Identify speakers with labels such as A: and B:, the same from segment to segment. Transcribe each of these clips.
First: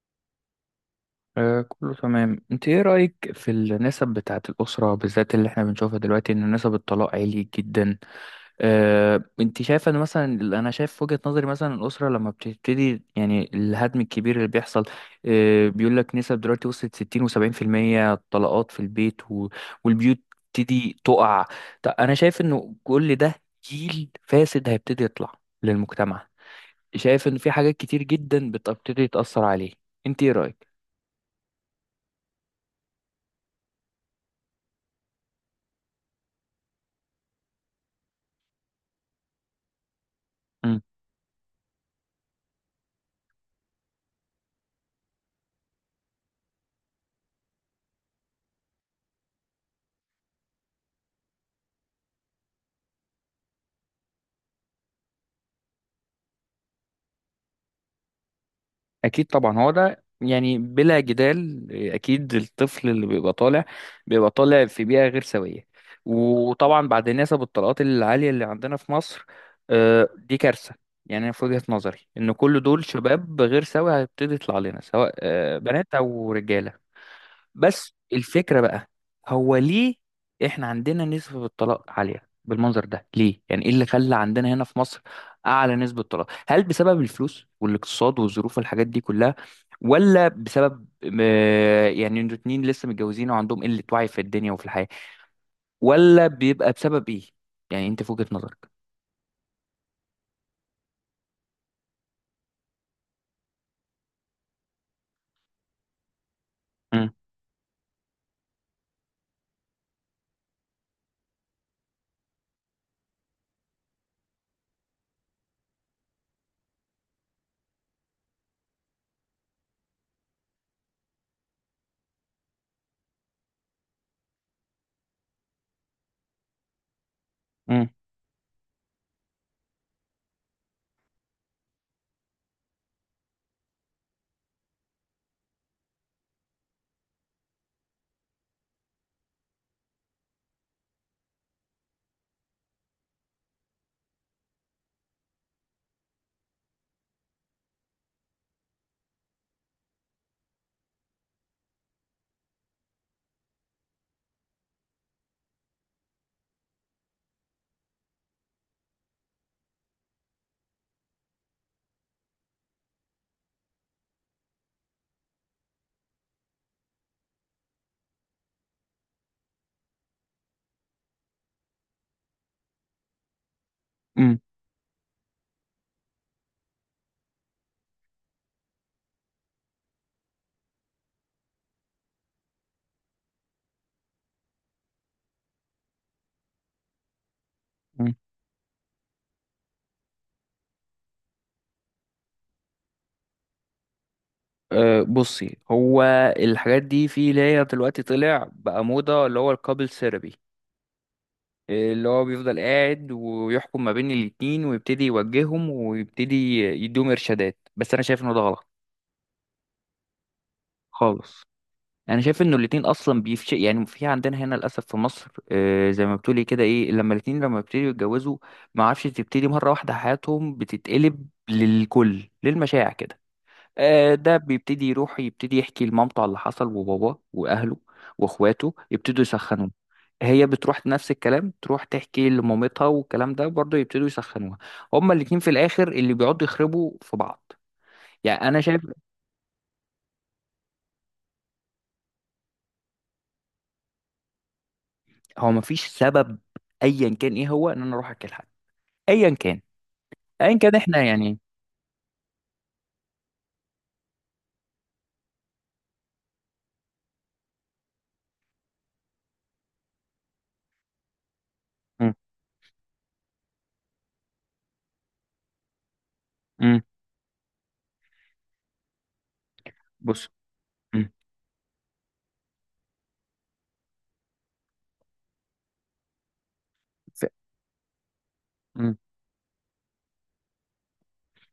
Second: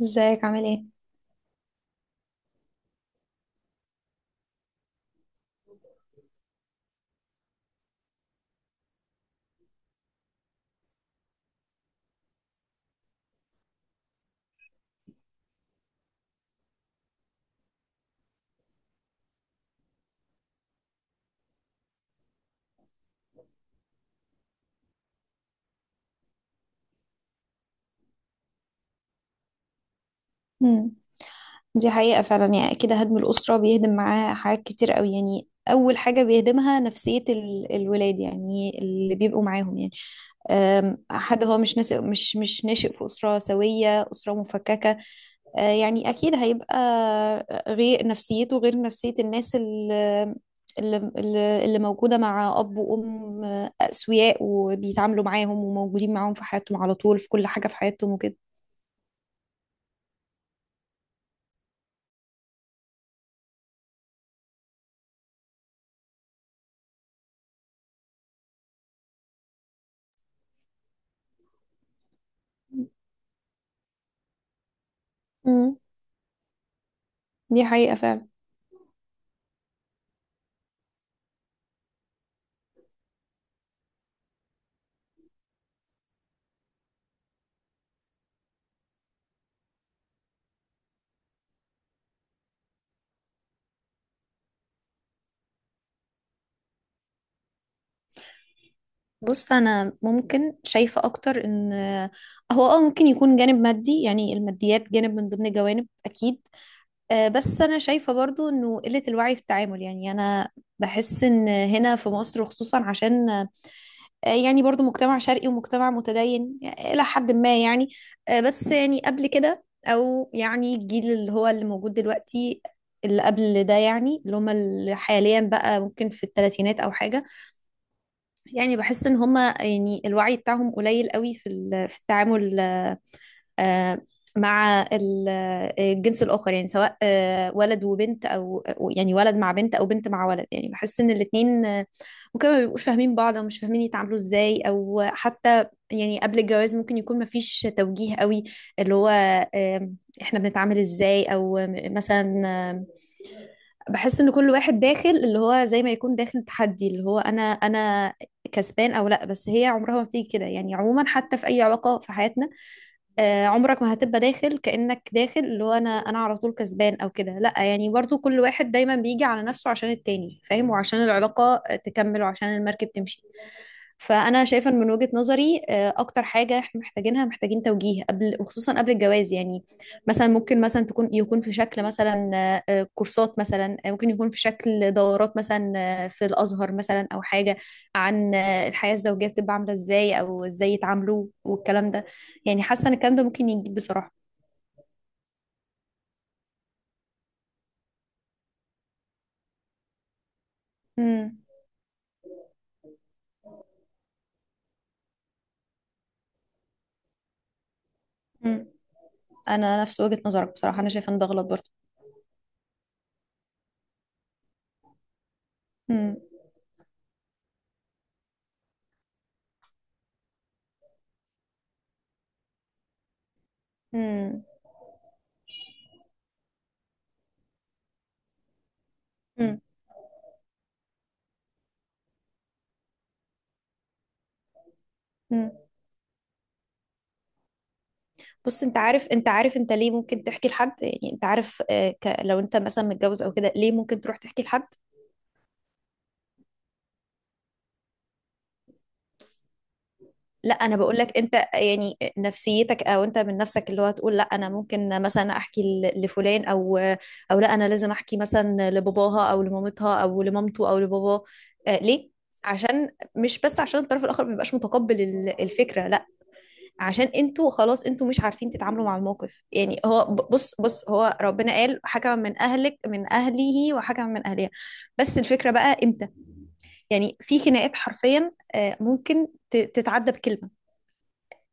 A: ازيك عامل ايه؟
B: كله تمام. انت ايه رأيك في النسب بتاعة الأسرة، بالذات اللي احنا بنشوفها دلوقتي، ان نسب الطلاق عالي جدا؟ انت شايفة ان مثلا، انا شايف في وجهة نظري مثلا الأسرة لما بتبتدي، يعني الهدم الكبير اللي بيحصل، بيقول لك نسب دلوقتي وصلت 60 و70% طلاقات في البيت و... والبيوت تبتدي تقع. طب انا شايف انه كل ده جيل فاسد هيبتدي يطلع للمجتمع. شايف ان في حاجات كتير جدا بتبتدي تأثر عليه. انت ايه رأيك؟
A: امم. دي حقيقة فعلا، يعني كده هدم الأسرة بيهدم معاه حاجات كتير قوي. يعني أول حاجة بيهدمها نفسية الولاد، يعني اللي بيبقوا معاهم. يعني أم، حد هو مش ناشئ في أسرة سوية، أسرة مفككة. يعني أكيد هيبقى غير نفسيته، غير نفسية الناس اللي موجودة مع أب وأم أسوياء، وبيتعاملوا معاهم وموجودين معاهم في حياتهم على طول، في كل حاجة في حياتهم وكده.
B: اكيد طبعا، هو ده يعني بلا جدال. اكيد الطفل اللي بيبقى طالع بيبقى طالع في بيئه غير سويه، وطبعا بعد نسب الطلاقات العاليه اللي عندنا في مصر، دي كارثه. يعني انا في وجهه نظري ان كل دول شباب غير سوي هيبتدي يطلع لنا، سواء
A: مم.
B: بنات او رجاله.
A: دي
B: بس
A: حقيقة فعلا.
B: الفكرة بقى، هو ليه احنا عندنا نسبة الطلاق عالية بالمنظر ده؟ ليه يعني؟ ايه اللي خلى عندنا هنا في مصر اعلى نسبة طلاق؟ هل بسبب الفلوس والاقتصاد والظروف والحاجات دي كلها، ولا بسبب يعني انتوا اتنين لسه متجوزين وعندهم قلة وعي في الدنيا وفي الحياة، ولا بيبقى بسبب ايه؟ يعني انت في وجهة نظرك.
A: بص، انا ممكن شايفه اكتر ان هو ممكن يكون جانب مادي، يعني الماديات جانب من ضمن جوانب، اكيد.
B: مم.
A: بس انا شايفه برضو انه قله الوعي في التعامل. يعني انا بحس ان هنا في مصر خصوصا عشان يعني برضو مجتمع شرقي ومجتمع متدين الى حد ما. يعني بس يعني قبل كده، او يعني الجيل اللي هو اللي موجود دلوقتي، اللي قبل ده، يعني اللي هم اللي حاليا بقى ممكن في الثلاثينات او حاجه.
B: مم.
A: يعني بحس ان هما يعني الوعي بتاعهم قليل قوي في في التعامل. آه، مع الجنس الآخر، يعني سواء ولد وبنت، أو يعني ولد مع بنت أو بنت مع ولد. يعني بحس إن الاتنين ممكن ما بيبقوش فاهمين بعض، أو مش فاهمين يتعاملوا إزاي، أو حتى يعني قبل الجواز ممكن يكون مفيش توجيه قوي. اللي هو آم، إحنا بنتعامل إزاي، أو مثلا. آم، بحس إن كل واحد داخل اللي هو زي ما يكون داخل تحدي، اللي هو أنا كسبان أو لأ. بس هي عمرها ما بتيجي كده، يعني عموما حتى في أي علاقة في حياتنا. عمرك ما هتبقى داخل كأنك داخل اللي هو انا على طول كسبان او كده، لا. يعني برضو كل واحد دايما بيجي على نفسه عشان التاني، فاهم، وعشان العلاقة تكمل وعشان المركب تمشي.
B: مم.
A: فانا شايفة إن من وجهة نظري اكتر حاجة احنا محتاجينها، محتاجين توجيه قبل، وخصوصا قبل الجواز. يعني مثلا ممكن مثلا يكون في شكل مثلا كورسات، مثلا ممكن يكون في شكل دورات مثلا، في الازهر مثلا، او حاجة
B: مم.
A: عن الحياة الزوجية، بتبقى عاملة ازاي، او ازاي يتعاملوا والكلام ده. يعني حاسة ان الكلام ده ممكن يجيب بصراحة.
B: أه بصي، هو الحاجات دي في اللي هي دلوقتي طلع بقى موضة، اللي هو الكابل ثيرابي،
A: امم.
B: اللي هو بيفضل قاعد ويحكم ما بين الاتنين ويبتدي يوجههم ويبتدي يديهم ارشادات، بس انا شايف انه ده غلط
A: امم. انا نفس وجهة نظرك بصراحة، انا شايفة ان ده
B: خالص.
A: غلط برضه.
B: انا شايف انه الاتنين اصلا بيفش، يعني في عندنا هنا للاسف في مصر، زي ما
A: امم.
B: بتقولي كده، ايه لما الاتنين لما بيبتدوا يتجوزوا ما عارفش، تبتدي مره واحده حياتهم بتتقلب للكل، للمشاع كده. ده
A: امم.
B: بيبتدي يروح يبتدي يحكي لمامته على اللي حصل، وباباه واهله واخواته يبتدوا
A: امم.
B: يسخنوه. هي بتروح نفس الكلام، تروح تحكي لمامتها والكلام ده برضه يبتدوا يسخنوها. هما الاتنين في
A: امم.
B: الاخر اللي بيقعدوا يخربوا في بعض. يعني انا
A: بص، انت
B: شايف
A: عارف انت عارف انت ليه ممكن تحكي لحد؟ يعني انت عارف، لو انت مثلا متجوز او كده، ليه ممكن تروح تحكي لحد؟
B: هو مفيش سبب ايا كان ايه هو ان انا اروح احكي لحد، ايا كان،
A: لا،
B: ايا كان
A: انا بقول
B: احنا
A: لك انت
B: يعني.
A: يعني نفسيتك، او انت من نفسك، اللي هو تقول لا، انا ممكن مثلا احكي لفلان، او او لا انا لازم احكي مثلا لباباها او لمامتها او لمامته او لباباه. ليه؟
B: مم.
A: عشان مش بس عشان الطرف الاخر ما بيبقاش متقبل الفكره، لا.
B: مم.
A: عشان انتوا خلاص انتوا مش عارفين تتعاملوا مع الموقف. يعني هو ب-
B: بص.
A: بص بص
B: مم.
A: هو ربنا قال حكم من اهلك، من اهله وحكم من اهلها. بس الفكره بقى امتى؟ يعني
B: ف-
A: في خناقات حرفيا
B: مم.
A: ممكن تتعدى بكلمه.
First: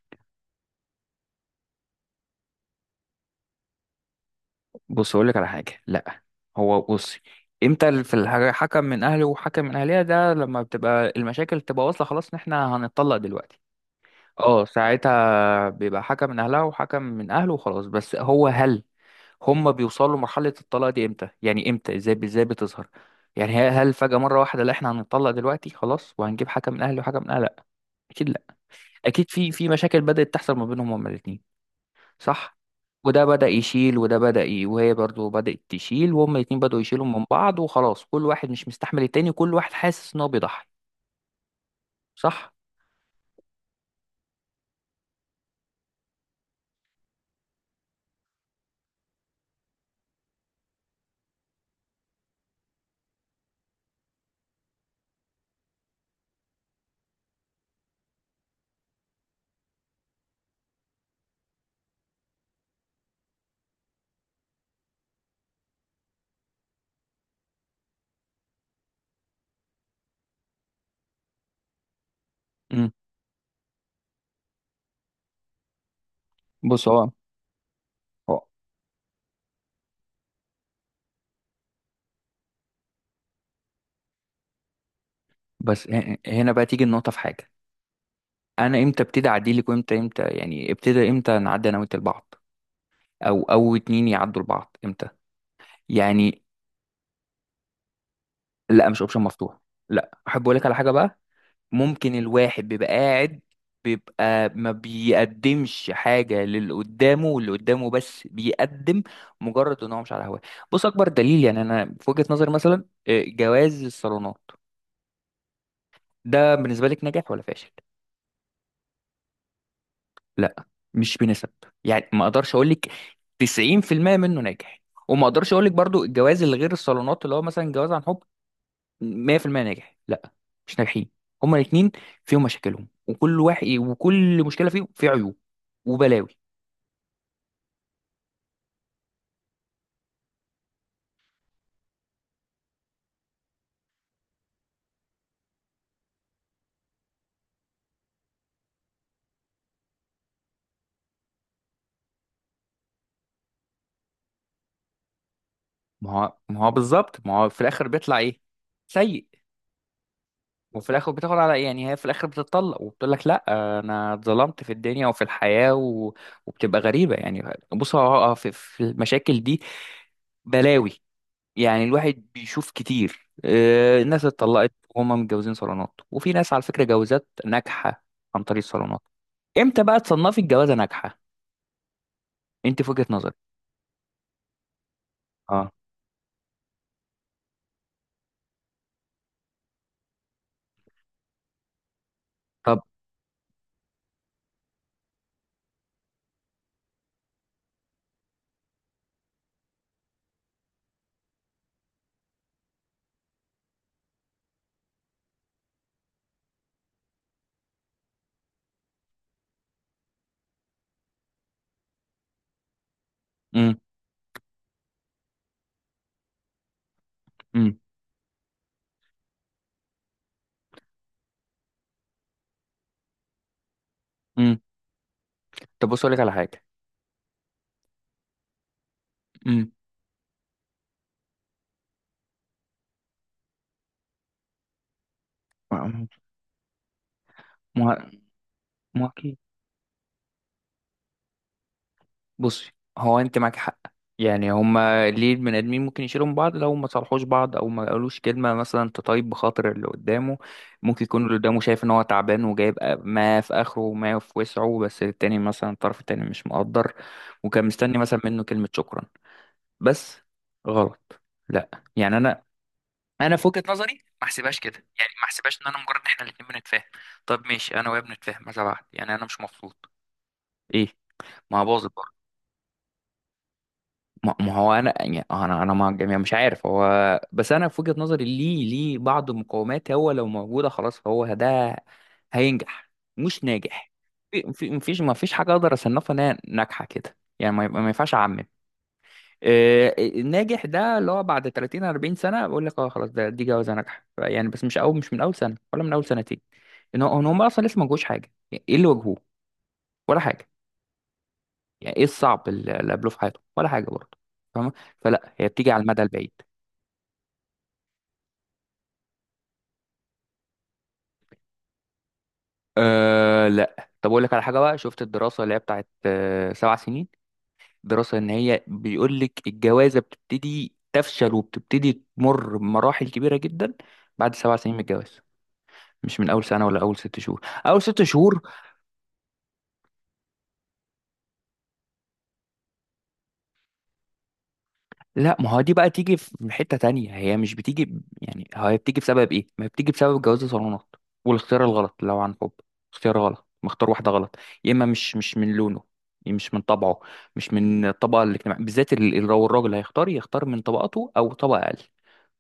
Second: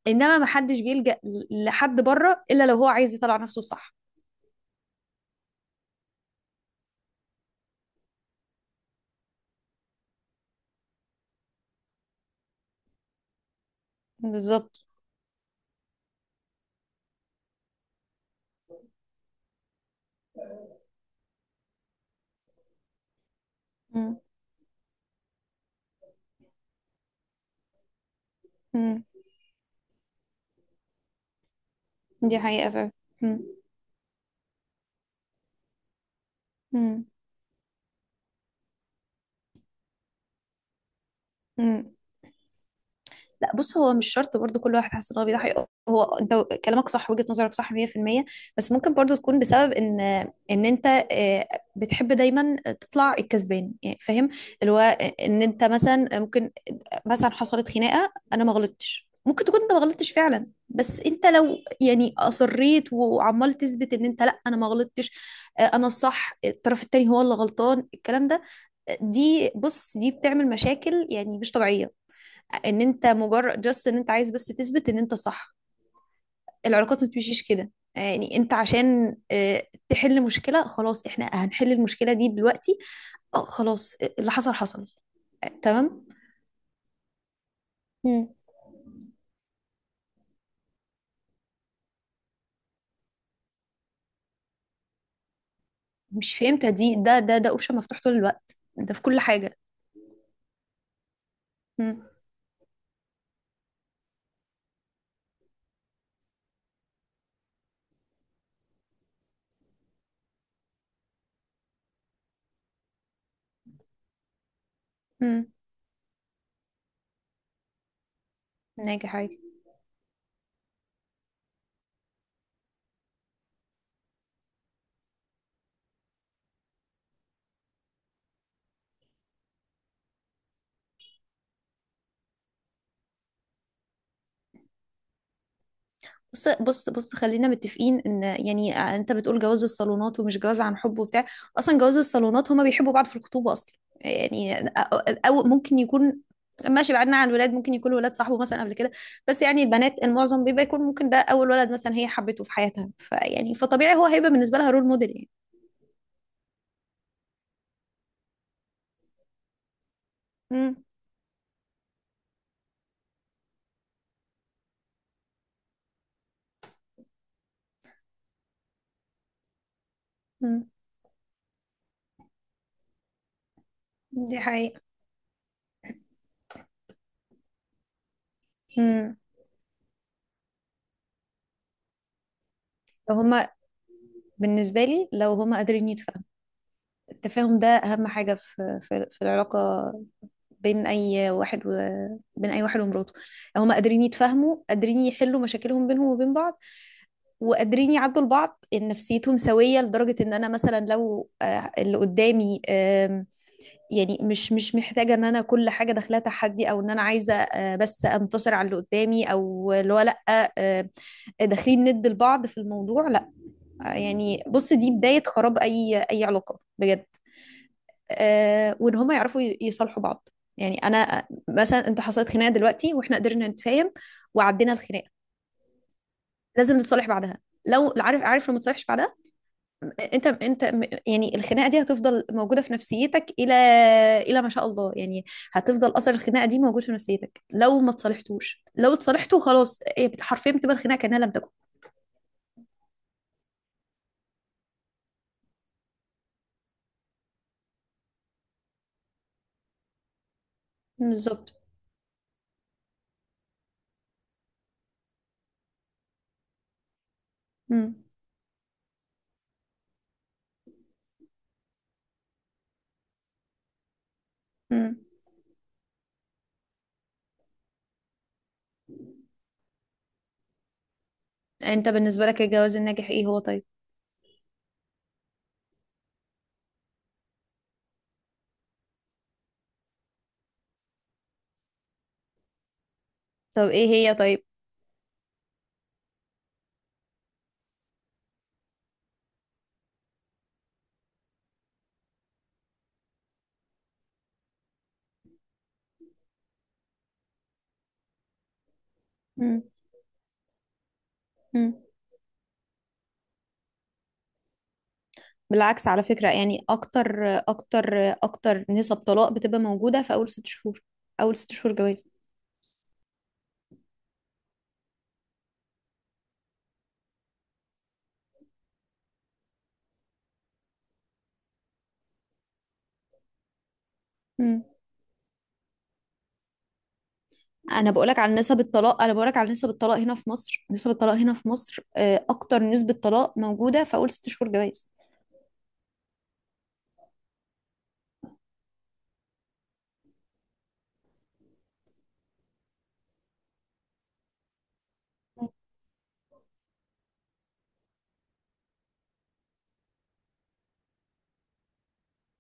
A: انما ما حدش بيلجأ لحد بره الا لو هو عايز يطلع نفسه، صح؟
B: بص اقول لك على حاجه. لا، هو بصي، امتى في الحاجة حكم من اهله وحكم من اهلها؟ ده لما بتبقى المشاكل تبقى واصله خلاص ان احنا هنتطلق دلوقتي. اه
A: بالظبط.
B: ساعتها بيبقى حكم من اهلها وحكم من اهله وخلاص. بس هو هل هم بيوصلوا لمرحله الطلاق دي امتى؟ يعني امتى؟ ازاي ازاي بتظهر؟ يعني هل فجأة
A: مم.
B: مرة واحدة لا احنا هنتطلق دلوقتي خلاص وهنجيب حكم من اهله وحكم من اهلها؟ لا، اكيد لا.
A: مم.
B: اكيد في مشاكل بدأت تحصل ما بينهم هما الاثنين،
A: دي
B: صح؟
A: حقيقة فعلا.
B: وده
A: مم.
B: بدأ يشيل وده بدأ ي... وهي برضو بدأت تشيل، وهما الاتنين بدأوا يشيلوا
A: مم.
B: من بعض، وخلاص كل واحد مش مستحمل التاني، وكل واحد حاسس ان هو بيضحي.
A: مم.
B: صح.
A: لا، بص، هو مش شرط برضو كل واحد حاسس ان هو بيضحي. هو انت كلامك صح، وجهة نظرك صح 100%. بس ممكن برضو تكون بسبب ان انت آه، بتحب دايما تطلع الكسبان، يعني فاهم، اللي هو ان انت مثلا ممكن مثلا حصلت خناقه، انا ما غلطتش، ممكن تكون انت ما غلطتش فعلا. بس انت لو يعني اصريت وعمال تثبت ان انت لا انا ما غلطتش، انا الصح، الطرف التاني هو اللي غلطان الكلام ده، دي، بص، دي بتعمل مشاكل يعني مش طبيعيه، ان
B: امم
A: انت مجرد جاست ان انت عايز بس تثبت ان انت صح.
B: بص،
A: العلاقات ما بتمشيش كده. يعني
B: هو-
A: انت عشان تحل مشكله خلاص، احنا هنحل المشكله دي دلوقتي، خلاص اللي حصل حصل،
B: بس
A: تمام.
B: هنا بقى تيجي النقطة في حاجة.
A: مم.
B: أنا إمتى ابتدي أعديلك؟ وإمتى إمتى يعني ابتدى، إمتى نعدي أنا وأنت لبعض، أو أو اتنين يعدوا لبعض إمتى؟
A: مش
B: يعني.
A: فهمتها دي. ده اوبشن مفتوح طول الوقت
B: لا
A: ده
B: مش
A: في كل
B: أوبشن
A: حاجة.
B: مفتوح. لا أحب أقول لك على حاجة بقى.
A: مم.
B: ممكن الواحد بيبقى قاعد بيبقى ما بيقدمش حاجة للي قدامه، واللي قدامه بس بيقدم مجرد ان هو مش على هواه. بص اكبر دليل، يعني انا في وجهة نظري مثلا، جواز الصالونات
A: مم.
B: ده بالنسبة لك ناجح ولا فاشل؟
A: ناجح عادي.
B: لا مش بنسب، يعني ما اقدرش اقول لك 90% منه ناجح، وما اقدرش اقول لك برضو الجواز اللي غير الصالونات، اللي هو مثلا جواز عن حب، 100% ناجح. لا، مش ناجحين هما الاثنين. فيهم مشاكلهم، وكل واحد وكل مشكله فيهم في عيوب وبلاوي.
A: بص خلينا متفقين ان يعني انت بتقول جواز الصالونات ومش جواز عن حب وبتاع. اصلا جواز الصالونات هما بيحبوا بعض في الخطوبة اصلا. يعني او ممكن يكون ماشي، بعدنا عن الولاد، ممكن يكون ولاد صاحبه مثلا قبل كده. بس يعني البنات المعظم بيبقى يكون ممكن ده اول ولد مثلا هي حبته في حياتها، فيعني فطبيعي هو هيبقى بالنسبة لها رول موديل يعني.
B: ما هو بالظبط، ما هو في الاخر بيطلع ايه؟ سيء.
A: مم.
B: وفي الاخر بتاخد على، يعني هي في الاخر بتتطلق وبتقول لك لا انا اتظلمت في الدنيا وفي الحياه و... وبتبقى غريبه يعني. هو في المشاكل دي
A: مم.
B: بلاوي، يعني الواحد بيشوف كتير. الناس
A: دي
B: اتطلقت
A: حقيقة.
B: وهم متجوزين صالونات، وفي ناس على فكره جوازات ناجحه عن طريق الصالونات.
A: مم.
B: امتى بقى تصنفي الجوازه ناجحه انت في وجهه
A: لو
B: نظرك؟
A: هما بالنسبة لي لو هما
B: اه.
A: قادرين يتفاهموا. التفاهم ده اهم حاجه في العلاقه، بين اي واحد و... بين اي واحد
B: طب.
A: ومراته. هما قادرين يتفاهموا، قادرين يحلوا مشاكلهم بينهم وبين بعض، وقادرين يعدوا لبعض، ان نفسيتهم سويه، لدرجه ان انا مثلا لو اللي قدامي يعني مش محتاجه ان انا كل حاجه داخلها تحدي، او ان انا عايزه بس انتصر على اللي قدامي، او اللي هو لا، آه، داخلين ند لبعض في الموضوع، لا.
B: امم
A: يعني بص، دي بدايه خراب اي اي علاقه بجد.
B: امم
A: وان هم يعرفوا يصالحوا بعض. يعني انا مثلا انت حصلت خناقه دلوقتي، واحنا قدرنا نتفاهم
B: امم
A: وعدينا الخناقه،
B: طب بص اقول لك على حاجه.
A: لازم نتصالح بعدها. لو عارف، عارف لو ما تصالحش بعدها
B: امم
A: انت انت، يعني الخناقه دي هتفضل موجوده في نفسيتك، الى ما شاء الله. يعني هتفضل
B: ما،
A: اثر الخناقه دي موجود في نفسيتك لو ما تصالحتوش. لو
B: ما اكيد.
A: اتصالحتوا خلاص، حرفيا بتبقى الخناقه كانها لم تكن.
B: بصي هو انت معاك حق، يعني هما ليه البني ادمين ممكن يشيلوا من بعض؟ لو ما صالحوش بعض او ما قالوش كلمه مثلا تطيب بخاطر اللي قدامه. ممكن يكون اللي
A: بالظبط.
B: قدامه شايف ان هو تعبان وجايب ما في اخره وما في وسعه، بس التاني مثلا الطرف التاني مش مقدر، وكان
A: مم.
B: مستني مثلا منه كلمه شكرا بس. غلط. لا، يعني انا، انا في وجهة نظري ما احسبهاش كده،
A: مم.
B: يعني ما احسبهاش ان انا مجرد ان احنا الاتنين بنتفاهم، طب ماشي انا وهي بنتفاهم ماذا بعد؟ يعني انا مش مبسوط. ايه؟ ما هو
A: انت
B: باظت برضه.
A: بالنسبه لك الجواز الناجح ايه هو، طيب؟
B: ما هو انا يعني، انا، انا مع الجميع مش عارف هو. بس انا في وجهة نظري، ليه ليه بعض المقومات هو لو موجودة خلاص فهو ده هينجح. مش
A: طب ايه
B: ناجح.
A: هي طيب؟
B: في مفيش حاجة اقدر اصنفها انها ناجحة كده، يعني ما ينفعش اعمم. الناجح ده اللي هو بعد 30 40 سنة بقول لك اه خلاص ده، دي جوازة ناجحة. يعني بس مش اول، مش من اول سنة ولا من اول سنتين، ان هو إن هم اصلا لسه ما جوش حاجه، يعني ايه اللي واجهوه
A: مم.
B: ولا حاجه؟
A: مم.
B: يعني ايه الصعب اللي قابلوه في حياتهم ولا حاجه برضه؟ فاهمه، فلا هي بتيجي على
A: بالعكس
B: المدى
A: على
B: البعيد.
A: فكرة، يعني أكتر أكتر أكتر نسب طلاق بتبقى موجودة في أول 6 شهور، أول ست شهور جواز.
B: أه لا، طب اقول لك على حاجه بقى، شفت الدراسه اللي هي بتاعت، 7 سنين؟ دراسه ان هي بيقول لك الجوازه بتبتدي تفشل وبتبتدي تمر بمراحل كبيره جدا بعد سبع
A: مم.
B: سنين من الجواز، مش من اول سنه ولا اول 6 شهور. اول ست شهور؟
A: أنا بقولك على نسب الطلاق هنا في مصر أكتر نسبة طلاق موجودة في أول ست شهور جواز.
B: لا ما هو دي بقى تيجي في حتة تانية، هي مش بتيجي يعني هي بتيجي بسبب ايه؟ ما هي بتيجي بسبب جواز الصالونات، والاختيار الغلط. لو عن حب، اختيار غلط مختار واحدة غلط، يا اما مش من لونه، مش من طبعه، مش من الطبقة الاجتماعية، بالذات لو الراجل هيختار يختار من طبقته او طبقة اقل،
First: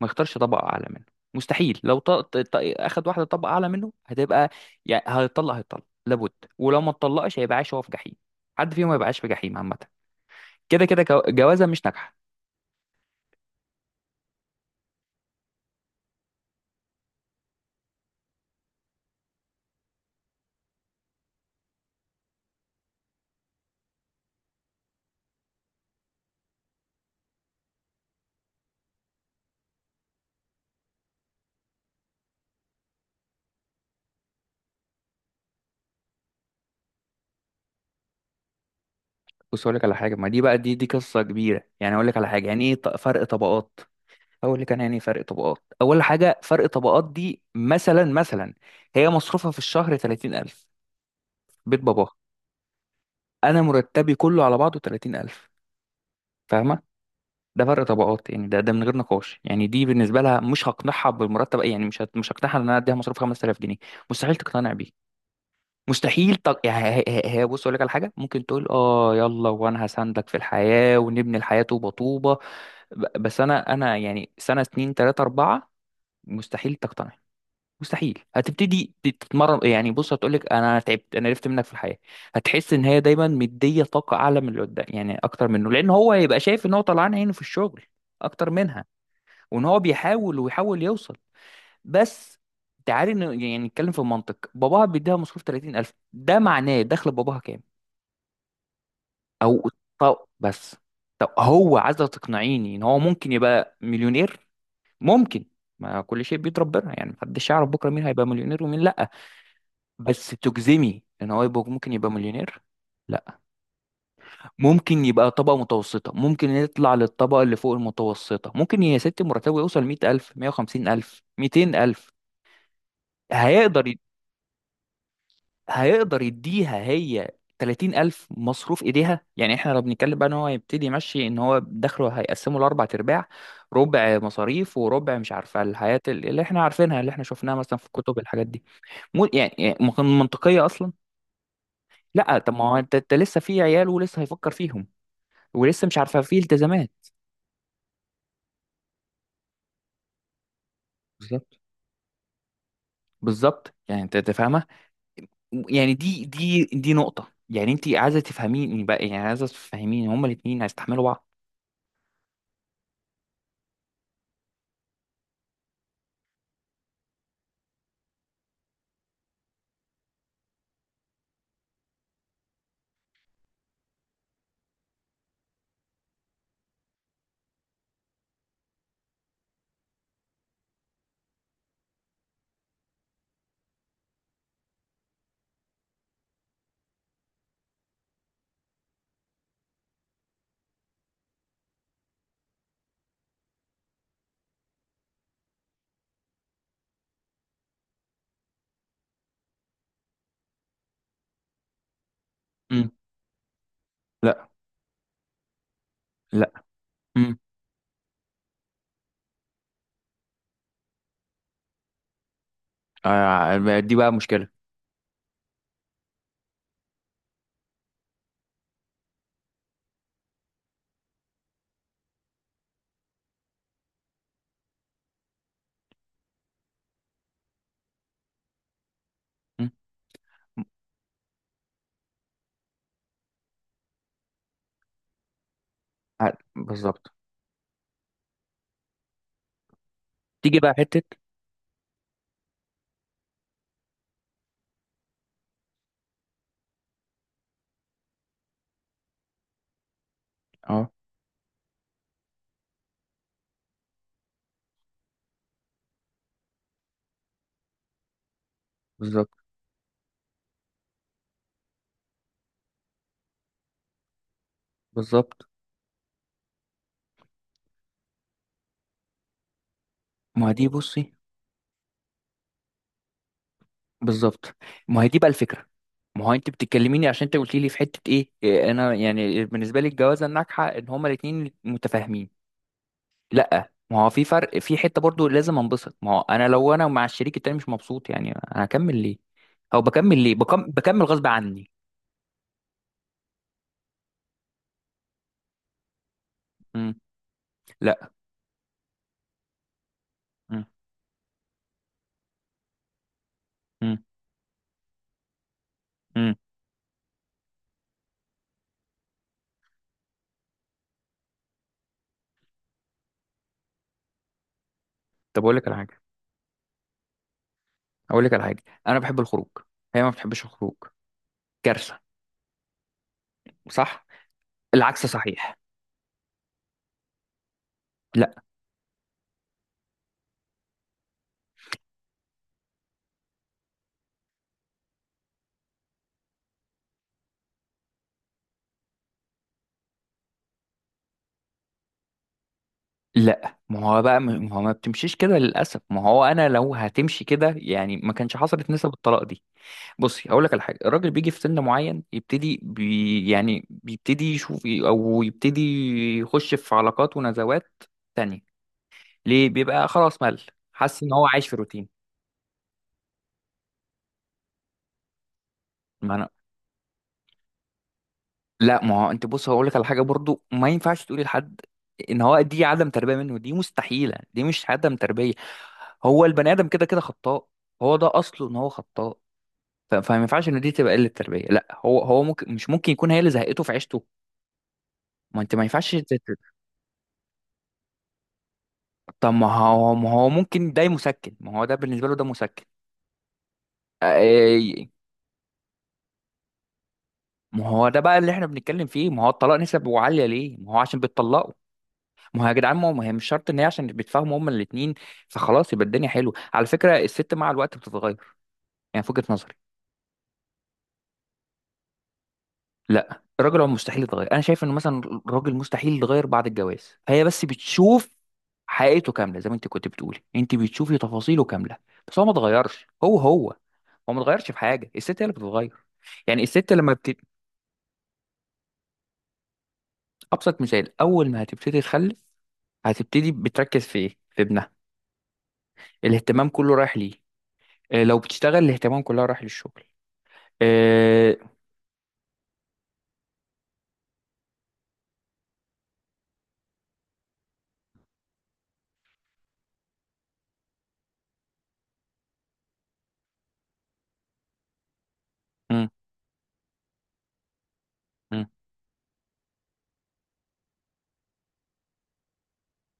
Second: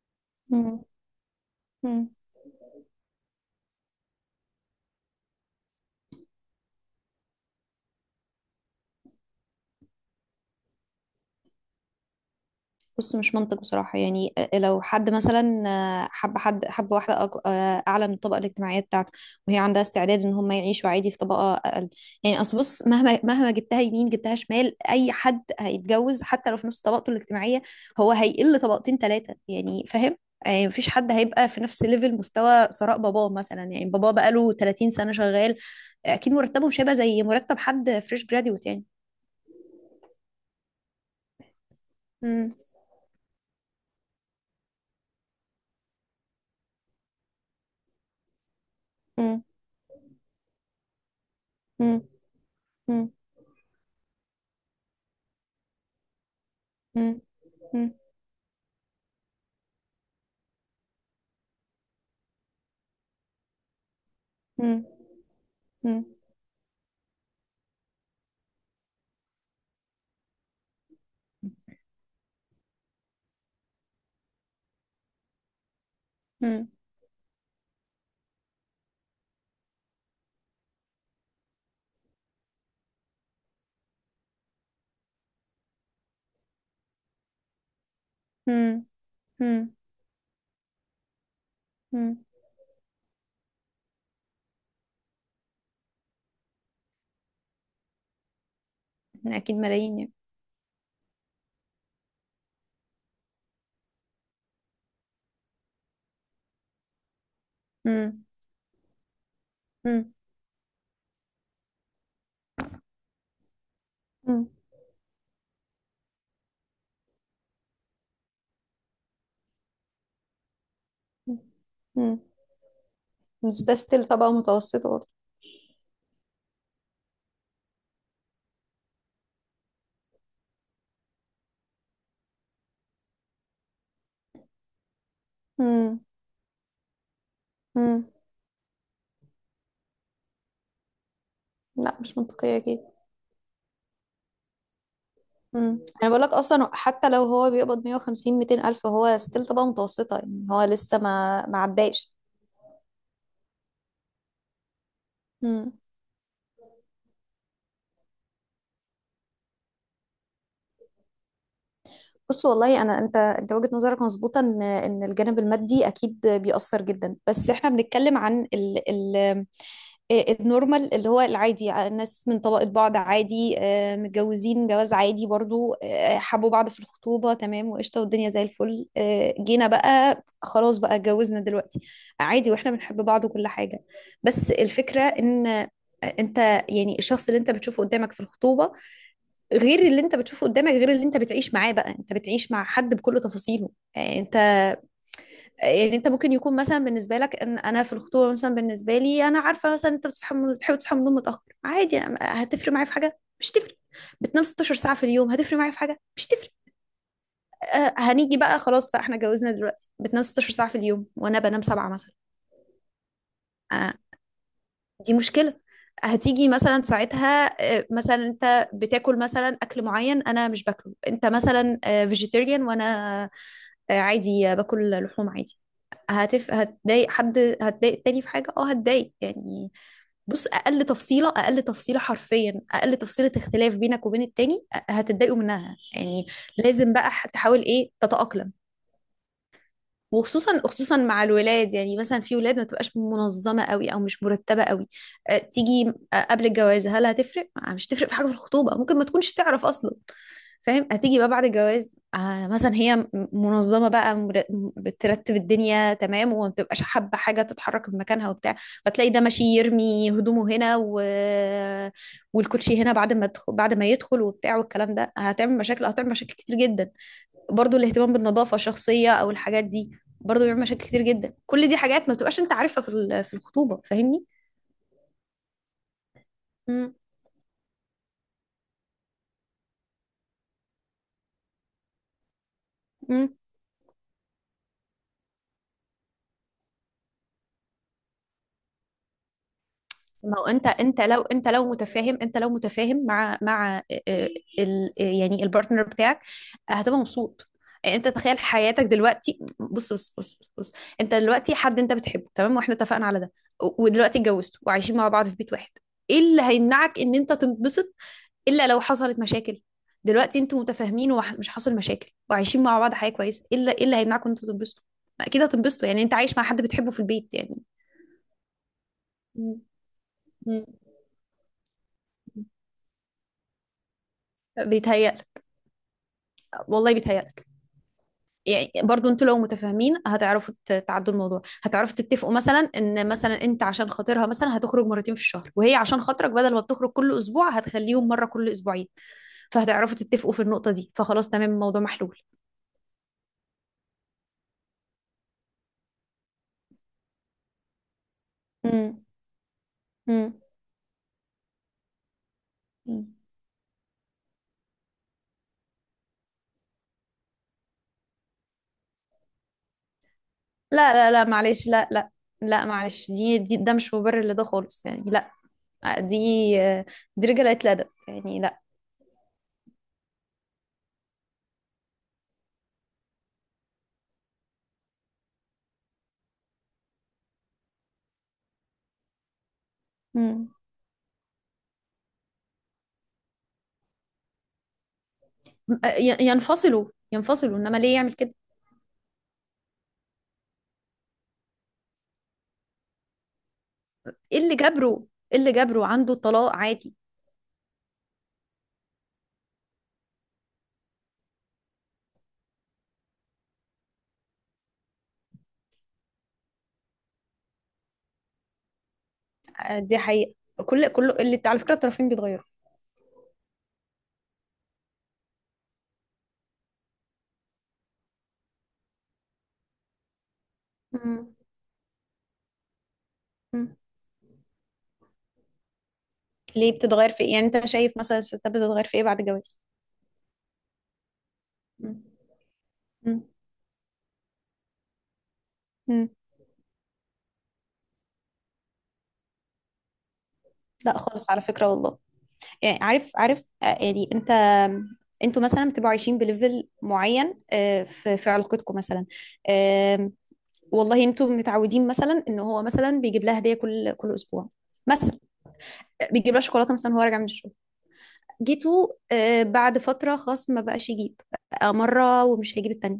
B: ما يختارش طبقة
A: مم.
B: اعلى منه، مستحيل. لو
A: مم.
B: اخد واحدة طبقة اعلى منه هتبقى، يعني هيطلق هيطلق لابد. ولو ما اتطلقش هيبقى عايش هو في جحيم، حد فيهم ما يبقاش في جحيم عامة، كده كده جوازة مش ناجحة.
A: بص، مش منطق بصراحة. يعني لو حد مثلا حب، حد حب واحدة أعلى من الطبقة الاجتماعية بتاعته، وهي عندها استعداد إن هم يعيشوا عادي في طبقة أقل. يعني أصل بص، مهما جبتها يمين جبتها شمال، أي حد هيتجوز حتى لو في نفس طبقته الاجتماعية، هو هيقل طبقتين ثلاثة يعني، فاهم؟ يعني مفيش حد هيبقى في نفس ليفل، مستوى ثراء باباه مثلا. يعني باباه بقاله 30 سنة شغال، أكيد مرتبه مش هيبقى زي مرتب حد فريش جراديوت يعني.
B: بص اقول لك على حاجه. ما دي بقى، دي قصه كبيره، يعني اقول لك على حاجه،
A: امم.
B: يعني ايه فرق طبقات. اقول لك انا يعني إيه فرق طبقات. اول حاجه فرق طبقات دي مثلا، مثلا هي
A: امم.
B: مصروفها في الشهر 30000، بيت
A: امم.
B: باباها.
A: امم.
B: انا مرتبي كله على بعضه 30000، فاهمه؟
A: امم.
B: ده فرق
A: إمم.
B: طبقات، يعني ده ده من غير نقاش. يعني دي بالنسبه لها مش هقنعها بالمرتب، يعني مش هقنعها ان انا اديها مصروف 5000 جنيه. مستحيل تقتنع
A: إمم.
B: بيه.
A: مم.
B: مستحيل تق... يعني بص اقول لك على حاجه، ممكن تقول اه يلا وانا هساندك في الحياه ونبني الحياه طوبه طوبه، بس انا، انا يعني سنه اتنين تلاته اربعه
A: مم.
B: مستحيل تقتنع. مستحيل هتبتدي تتمرن، يعني بص هتقولك انا تعبت، انا عرفت منك في الحياه. هتحس ان هي دايما مديه طاقه اعلى من اللي قدام، يعني اكتر منه، لان هو هيبقى شايف ان هو طلعان عينه في الشغل اكتر منها،
A: مم.
B: وان
A: مم.
B: هو بيحاول ويحاول يوصل.
A: مم.
B: بس تعالي يعني نتكلم في المنطق، باباها بيديها مصروف 30000 ده معناه دخل باباها كام؟
A: احنا اكيد
B: او،
A: ملايين يعني.
B: طب بس، طب هو عايز تقنعيني ان هو ممكن يبقى مليونير؟ ممكن، ما كل شيء بيد ربنا، يعني محدش يعرف بكره مين
A: مم.
B: هيبقى مليونير ومين لا.
A: مم.
B: بس تجزمي ان هو يبقى ممكن يبقى مليونير، لا.
A: مم.
B: ممكن يبقى طبقة متوسطة، ممكن يطلع للطبقة اللي فوق المتوسطة، ممكن يا ست مرتبه يوصل 100 ألف، 150 ألف، 200 ألف.
A: مم. بس ده
B: هيقدر،
A: ستيل طبقة متوسطة برضه.
B: هيقدر يديها هي 30 ألف مصروف إيديها؟ يعني إحنا لو بنتكلم بقى إن هو يبتدي يمشي، إن هو دخله هيقسمه لأربع أرباع، ربع مصاريف وربع مش عارفة
A: مم.
B: الحياة اللي إحنا عارفينها اللي إحنا شفناها مثلا في
A: مم.
B: الكتب الحاجات دي. مو يعني، يعني ما كان منطقية أصلا.
A: لا، مش
B: لا طب
A: منطقية
B: ما هو
A: اكيد.
B: أنت لسه في عيال ولسه هيفكر فيهم
A: مم.
B: ولسه مش
A: انا
B: عارفة
A: بقول لك
B: في
A: اصلا
B: التزامات.
A: حتى لو هو بيقبض 150 200 الف، هو ستيل طبقة متوسطة، يعني هو لسه ما
B: بالظبط،
A: عداش.
B: بالظبط. يعني أنت فاهمة؟
A: مم.
B: يعني دي نقطة. يعني أنت عايزة تفهميني بقى، يعني عايزة تفهميني هما الاتنين هيستحملوا بعض؟
A: بص والله، انا انت وجهة نظرك مظبوطة ان الجانب المادي اكيد بيأثر جدا، بس احنا بنتكلم عن ال... ال... آه، النورمال، اللي هو العادي، الناس من طبقة بعض عادي، متجوزين جواز عادي برضو، حبوا بعض في الخطوبة تمام وقشطة والدنيا زي الفل، جينا بقى خلاص بقى اتجوزنا دلوقتي عادي، واحنا بنحب بعض وكل حاجة. بس الفكرة ان آه، انت يعني الشخص اللي انت بتشوفه قدامك في الخطوبة، غير اللي انت بتشوفه قدامك، غير اللي انت بتعيش معاه. بقى انت بتعيش مع حد بكل تفاصيله. آه، انت يعني انت ممكن يكون مثلا بالنسبه لك، ان انا في الخطوبه مثلا بالنسبه لي انا عارفه مثلا انت بتصحى بتحب تصحى من النوم متاخر عادي. هتفرق معايا
B: امم
A: في حاجه، مش تفرق. بتنام
B: لا.
A: 16 ساعه في اليوم، هتفرق معايا في حاجه، مش تفرق.
B: لا امم
A: هنيجي بقى خلاص بقى احنا اتجوزنا دلوقتي، بتنام 16 ساعه في اليوم وانا بنام 7 مثلا.
B: آه.
A: آه
B: دي بقى مشكلة.
A: دي مشكله. هتيجي مثلا ساعتها مثلا انت بتاكل مثلا اكل معين انا مش باكله، انت مثلا فيجيتيريان وانا عادي باكل لحوم عادي. هتضايق، هتضايق التاني في حاجة، هتضايق
B: مم.
A: يعني. بص، اقل تفصيله، اقل تفصيله حرفيا، اقل تفصيله اختلاف بينك وبين التاني هتتضايقوا منها يعني. لازم بقى
B: بالظبط.
A: تحاول ايه؟ تتأقلم،
B: تيجي
A: وخصوصا
B: بقى
A: خصوصا
B: حتة.
A: مع الولاد. يعني مثلا في ولاد ما تبقاش منظمه قوي او مش مرتبه قوي. تيجي قبل الجواز هل هتفرق مش تفرق في حاجه؟ في الخطوبه ممكن ما تكونش تعرف اصلا، فاهم؟
B: اه.
A: هتيجي بقى بعد الجواز، آه، مثلا هي منظمه بقى بترتب الدنيا تمام، وما بتبقاش حابه حاجه تتحرك من مكانها وبتاع، فتلاقي ده
B: بالظبط،
A: ماشي يرمي هدومه هنا و...، والكوتشي هنا بعد ما تدخل، بعد ما يدخل وبتاع والكلام ده،
B: بالظبط.
A: هتعمل مشاكل، هتعمل مشاكل كتير جدا. برضو الاهتمام بالنظافة الشخصية او الحاجات دي برضو
B: ما
A: بيعمل
B: دي
A: مشاكل
B: بصي
A: كتير جدا. كل دي حاجات ما بتبقاش انت عارفها في في الخطوبة، فاهمني؟
B: بالظبط، ما هي دي بقى الفكره. ما هو انت
A: مم.
B: بتتكلميني عشان انت قلت لي في حته ايه، انا يعني بالنسبه لي الجوازه الناجحه ان هما الاثنين متفاهمين.
A: مم.
B: لا ما هو في فرق، في حته برضو لازم انبسط. ما هو انا لو انا مع الشريك التاني مش مبسوط، يعني انا هكمل ليه؟ او بكمل ليه؟
A: ما هو
B: بكمل غصب عني.
A: انت لو متفاهم مع يعني البارتنر بتاعك،
B: امم
A: هتبقى مبسوط. يعني انت
B: لا.
A: تخيل حياتك دلوقتي. بص بص بص بص,
B: امم
A: بص. انت دلوقتي حد انت بتحبه تمام، واحنا اتفقنا على ده،
B: امم
A: ودلوقتي اتجوزتوا وعايشين مع بعض في بيت واحد. ايه
B: امم
A: اللي هيمنعك ان انت تنبسط الا لو حصلت مشاكل؟ دلوقتي انتوا متفاهمين ومش حاصل مشاكل وعايشين مع بعض حياه كويسه، الا ايه اللي هيمنعكم ان انتوا تنبسطوا؟ ما اكيد
B: طب اقول لك على
A: هتنبسطوا،
B: حاجه،
A: يعني انت عايش مع حد بتحبه في البيت يعني.
B: اقول لك على حاجه، انا بحب الخروج.
A: مم.
B: هي ما بتحبش
A: مم.
B: الخروج. كارثه، صح. العكس
A: بيتهيألك.
B: صحيح.
A: والله بيتهيألك. يعني برضو انتوا لو متفاهمين هتعرفوا تعدوا الموضوع، هتعرفوا تتفقوا مثلا ان مثلا انت عشان خاطرها مثلا هتخرج مرتين في الشهر، وهي عشان خاطرك بدل ما بتخرج كل اسبوع هتخليهم مره كل اسبوعين. فهتعرفوا تتفقوا في النقطه دي، فخلاص تمام الموضوع محلول.
B: لا ما هو بقى ما هو ما بتمشيش كده للاسف. ما هو انا لو هتمشي كده يعني ما كانش حصلت نسب
A: مم.
B: الطلاق دي. بصي هقول لك على حاجه، الراجل بيجي في سن معين يبتدي
A: مم.
B: بي، يعني بيبتدي يشوف، او يبتدي يخش في علاقات ونزوات تانية. ليه؟ بيبقى خلاص مل،
A: لا
B: حاسس
A: لا
B: ان
A: لا،
B: هو عايش في
A: معلش، لا
B: روتين.
A: لا. لا معلش، دي, دي ده مش مبرر لده خالص يعني، لا.
B: ما
A: دي
B: انا
A: رجالة الأدب يعني، لا.
B: لا ما هو انت بص هقول لك على حاجه برضو، ما ينفعش تقولي لحد ان هو دي عدم تربيه منه، دي مستحيله دي مش عدم تربيه. هو البني ادم كده كده خطاء، هو ده اصله ان هو خطاء. فما ينفعش
A: مم.
B: ان دي تبقى قله تربيه، لا. هو ممكن، مش ممكن يكون هي اللي زهقته في عيشته؟ ما ينفعش
A: ينفصلوا، ينفصلوا إنما ليه يعمل كده؟
B: طب ما هو ممكن ده مسكن، ما هو ده بالنسبه له ده مسكن.
A: إيه اللي
B: آه،
A: جبره؟ عنده طلاق عادي.
B: ما هو ده بقى اللي احنا بنتكلم فيه، ما هو الطلاق نسبه عاليه ليه؟ ما هو عشان بيتطلقوا. ما هو يا جدعان ما هي مش شرط ان هي عشان بيتفاهموا هما الاثنين فخلاص يبقى الدنيا حلوه. على فكره الست مع الوقت بتتغير، يعني في وجهه نظري.
A: دي حقيقة. كل اللي على فكرة الطرفين بيتغيروا.
B: لا الراجل هو مستحيل يتغير، انا شايف انه مثلا الراجل مستحيل يتغير بعد الجواز، فهي بس بتشوف حقيقته كامله، زي ما انت كنت بتقولي انت بتشوفي
A: مم.
B: تفاصيله كامله. بس هو ما اتغيرش.
A: مم.
B: هو ما اتغيرش في حاجه، الست هي اللي بتتغير. يعني
A: ليه
B: الست لما
A: بتتغير
B: بت...
A: في إيه؟ يعني أنت شايف مثلا الستات بتتغير في إيه بعد الجواز؟
B: ابسط مثال، اول ما هتبتدي
A: مم.
B: تخلف
A: مم.
B: هتبتدي بتركز في ايه؟ في ابنها.
A: مم.
B: الاهتمام كله رايح ليه. لو بتشتغل الاهتمام كلها رايح للشغل.
A: لا خالص
B: آه،
A: على فكرة، والله. يعني عارف، يعني انت، انتوا مثلا بتبقوا عايشين بليفل معين في علاقتكم مثلا، آم، والله انتوا متعودين مثلا ان هو مثلا بيجيب لها هديه كل اسبوع مثلا،
B: مم،
A: بيجيب لها شوكولاته مثلا وهو راجع من الشغل.
B: مم،
A: جيتوا بعد فتره خلاص ما بقاش يجيب، بقى مره ومش هيجيب التانيه،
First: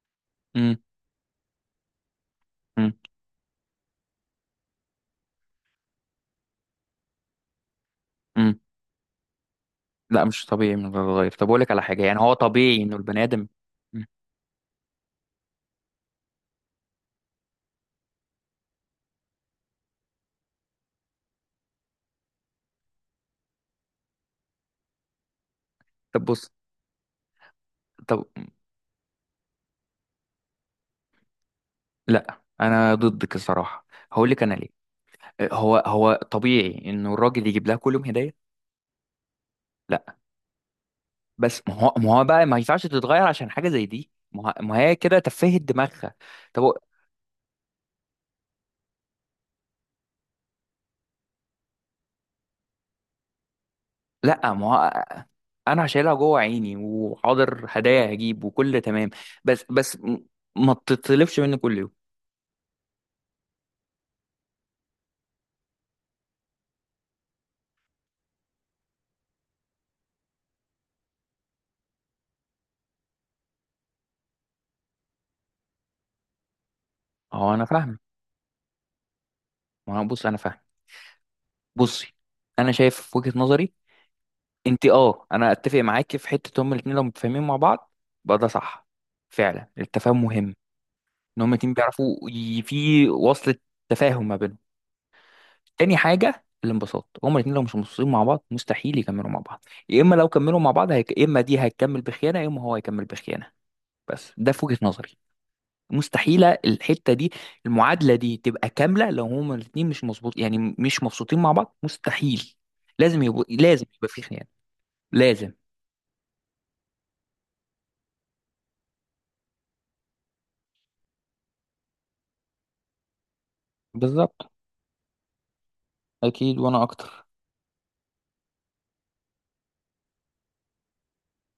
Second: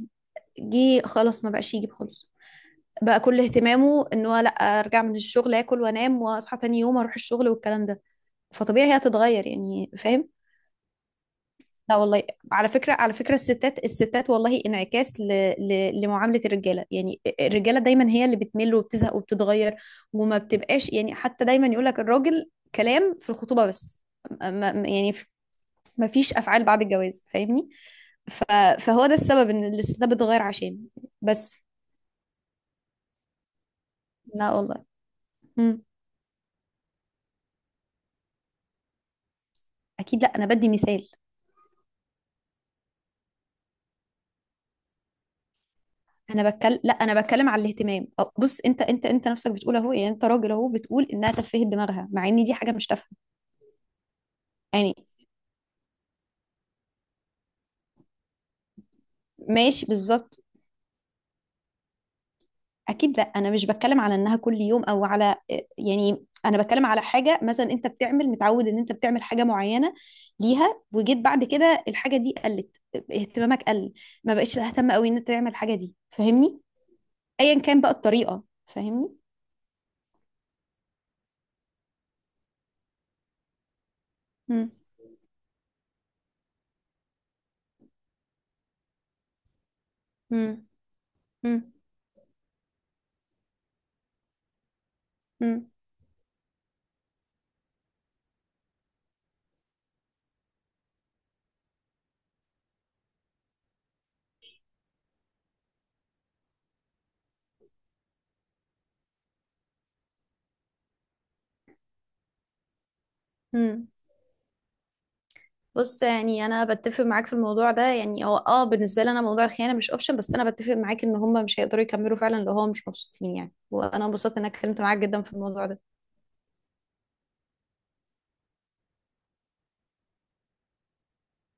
B: مم،
A: جه خلاص ما بقاش يجيب خالص،
B: مم،
A: بقى كل اهتمامه ان هو لا ارجع من الشغل اكل وانام واصحى تاني يوم اروح الشغل والكلام ده،
B: مم.
A: فطبيعي هي هتتغير يعني،
B: لا
A: فاهم؟
B: مش طبيعي انه يتغير. طب اقول لك على
A: لا
B: حاجه، يعني
A: والله.
B: هو
A: على
B: طبيعي
A: فكرة،
B: انه
A: على
B: البني
A: فكرة
B: ادم،
A: الستات، الستات والله انعكاس لمعاملة الرجالة. يعني الرجالة دايما هي اللي بتمل وبتزهق وبتتغير، وما بتبقاش يعني. حتى دايما يقولك الراجل، كلام في الخطوبة بس، ما... ما- يعني ف- ما
B: طب
A: فيش
B: بص
A: أفعال بعد الجواز، فاهمني؟
B: طب
A: ف... فهو ده السبب ان الستات بتتغير، عشان بس.
B: لا انا ضدك الصراحه، هقول لك
A: لا
B: انا ليه.
A: والله.
B: هو
A: مم.
B: هو طبيعي انه الراجل يجيب لها كل يوم هديه؟ لا.
A: اكيد لا، انا بدي مثال.
B: بس ما هو ما هو بقى ما ينفعش تتغير عشان حاجه زي دي، ما هي كده تفهت دماغها.
A: انا
B: طب هو-
A: بتكلم لا، انا بتكلم على الاهتمام. أو بص، انت نفسك بتقول اهو، يعني انت راجل اهو، بتقول انها تفهت دماغها، مع ان دي حاجه مش تافهه
B: لا ما
A: يعني.
B: هو انا شايلها جوه عيني، وحاضر هدايا هجيب وكل تمام، بس
A: ماشي،
B: بس
A: بالظبط.
B: ما تطلبش مني كل يوم.
A: اكيد لا، انا مش بتكلم على انها كل يوم، او على. يعني انا بتكلم على حاجه مثلا انت بتعمل، متعود ان انت بتعمل حاجه معينه ليها، وجيت بعد كده الحاجه دي قلت، اهتمامك قل، ما بقتش تهتم قوي ان انت تعمل الحاجه دي، فاهمني؟
B: هو
A: ايا
B: انا
A: كان بقى
B: فاهم.
A: الطريقه، فاهمني؟
B: ما هو بص انا فاهم. بصي، انا شايف في وجهه نظري،
A: امم.
B: انت اه، انا اتفق معاكي في حته، هما الاثنين لو متفاهمين مع بعض بقى ده صح، فعلا التفاهم مهم، ان هما
A: امم.
B: الاتنين بيعرفوا في وصلة تفاهم ما بينهم. تاني حاجه الانبساط، هما الاثنين لو مش مبسوطين مع بعض مستحيل يكملوا مع بعض. يا اما لو كملوا مع بعض يا اما دي هتكمل بخيانه، يا اما هو هيكمل بخيانه، بس ده في وجهه نظري. مستحيله الحته دي، المعادله دي تبقى كامله لو هما الاثنين مش مظبوط، يعني مش مبسوطين مع بعض مستحيل، لازم يبقى، لازم
A: امم.
B: يبقى في خيانه، لازم.
A: بص، يعني انا بتفق معاك في الموضوع ده. يعني هو اه، بالنسبه لي انا موضوع الخيانه مش اوبشن، بس انا بتفق معاك ان هم مش هيقدروا يكملوا فعلا لو هم مش مبسوطين يعني. وانا انبسطت ان انا
B: بالظبط،
A: اتكلمت معاك جدا في الموضوع ده.
B: أكيد وأنا أكتر.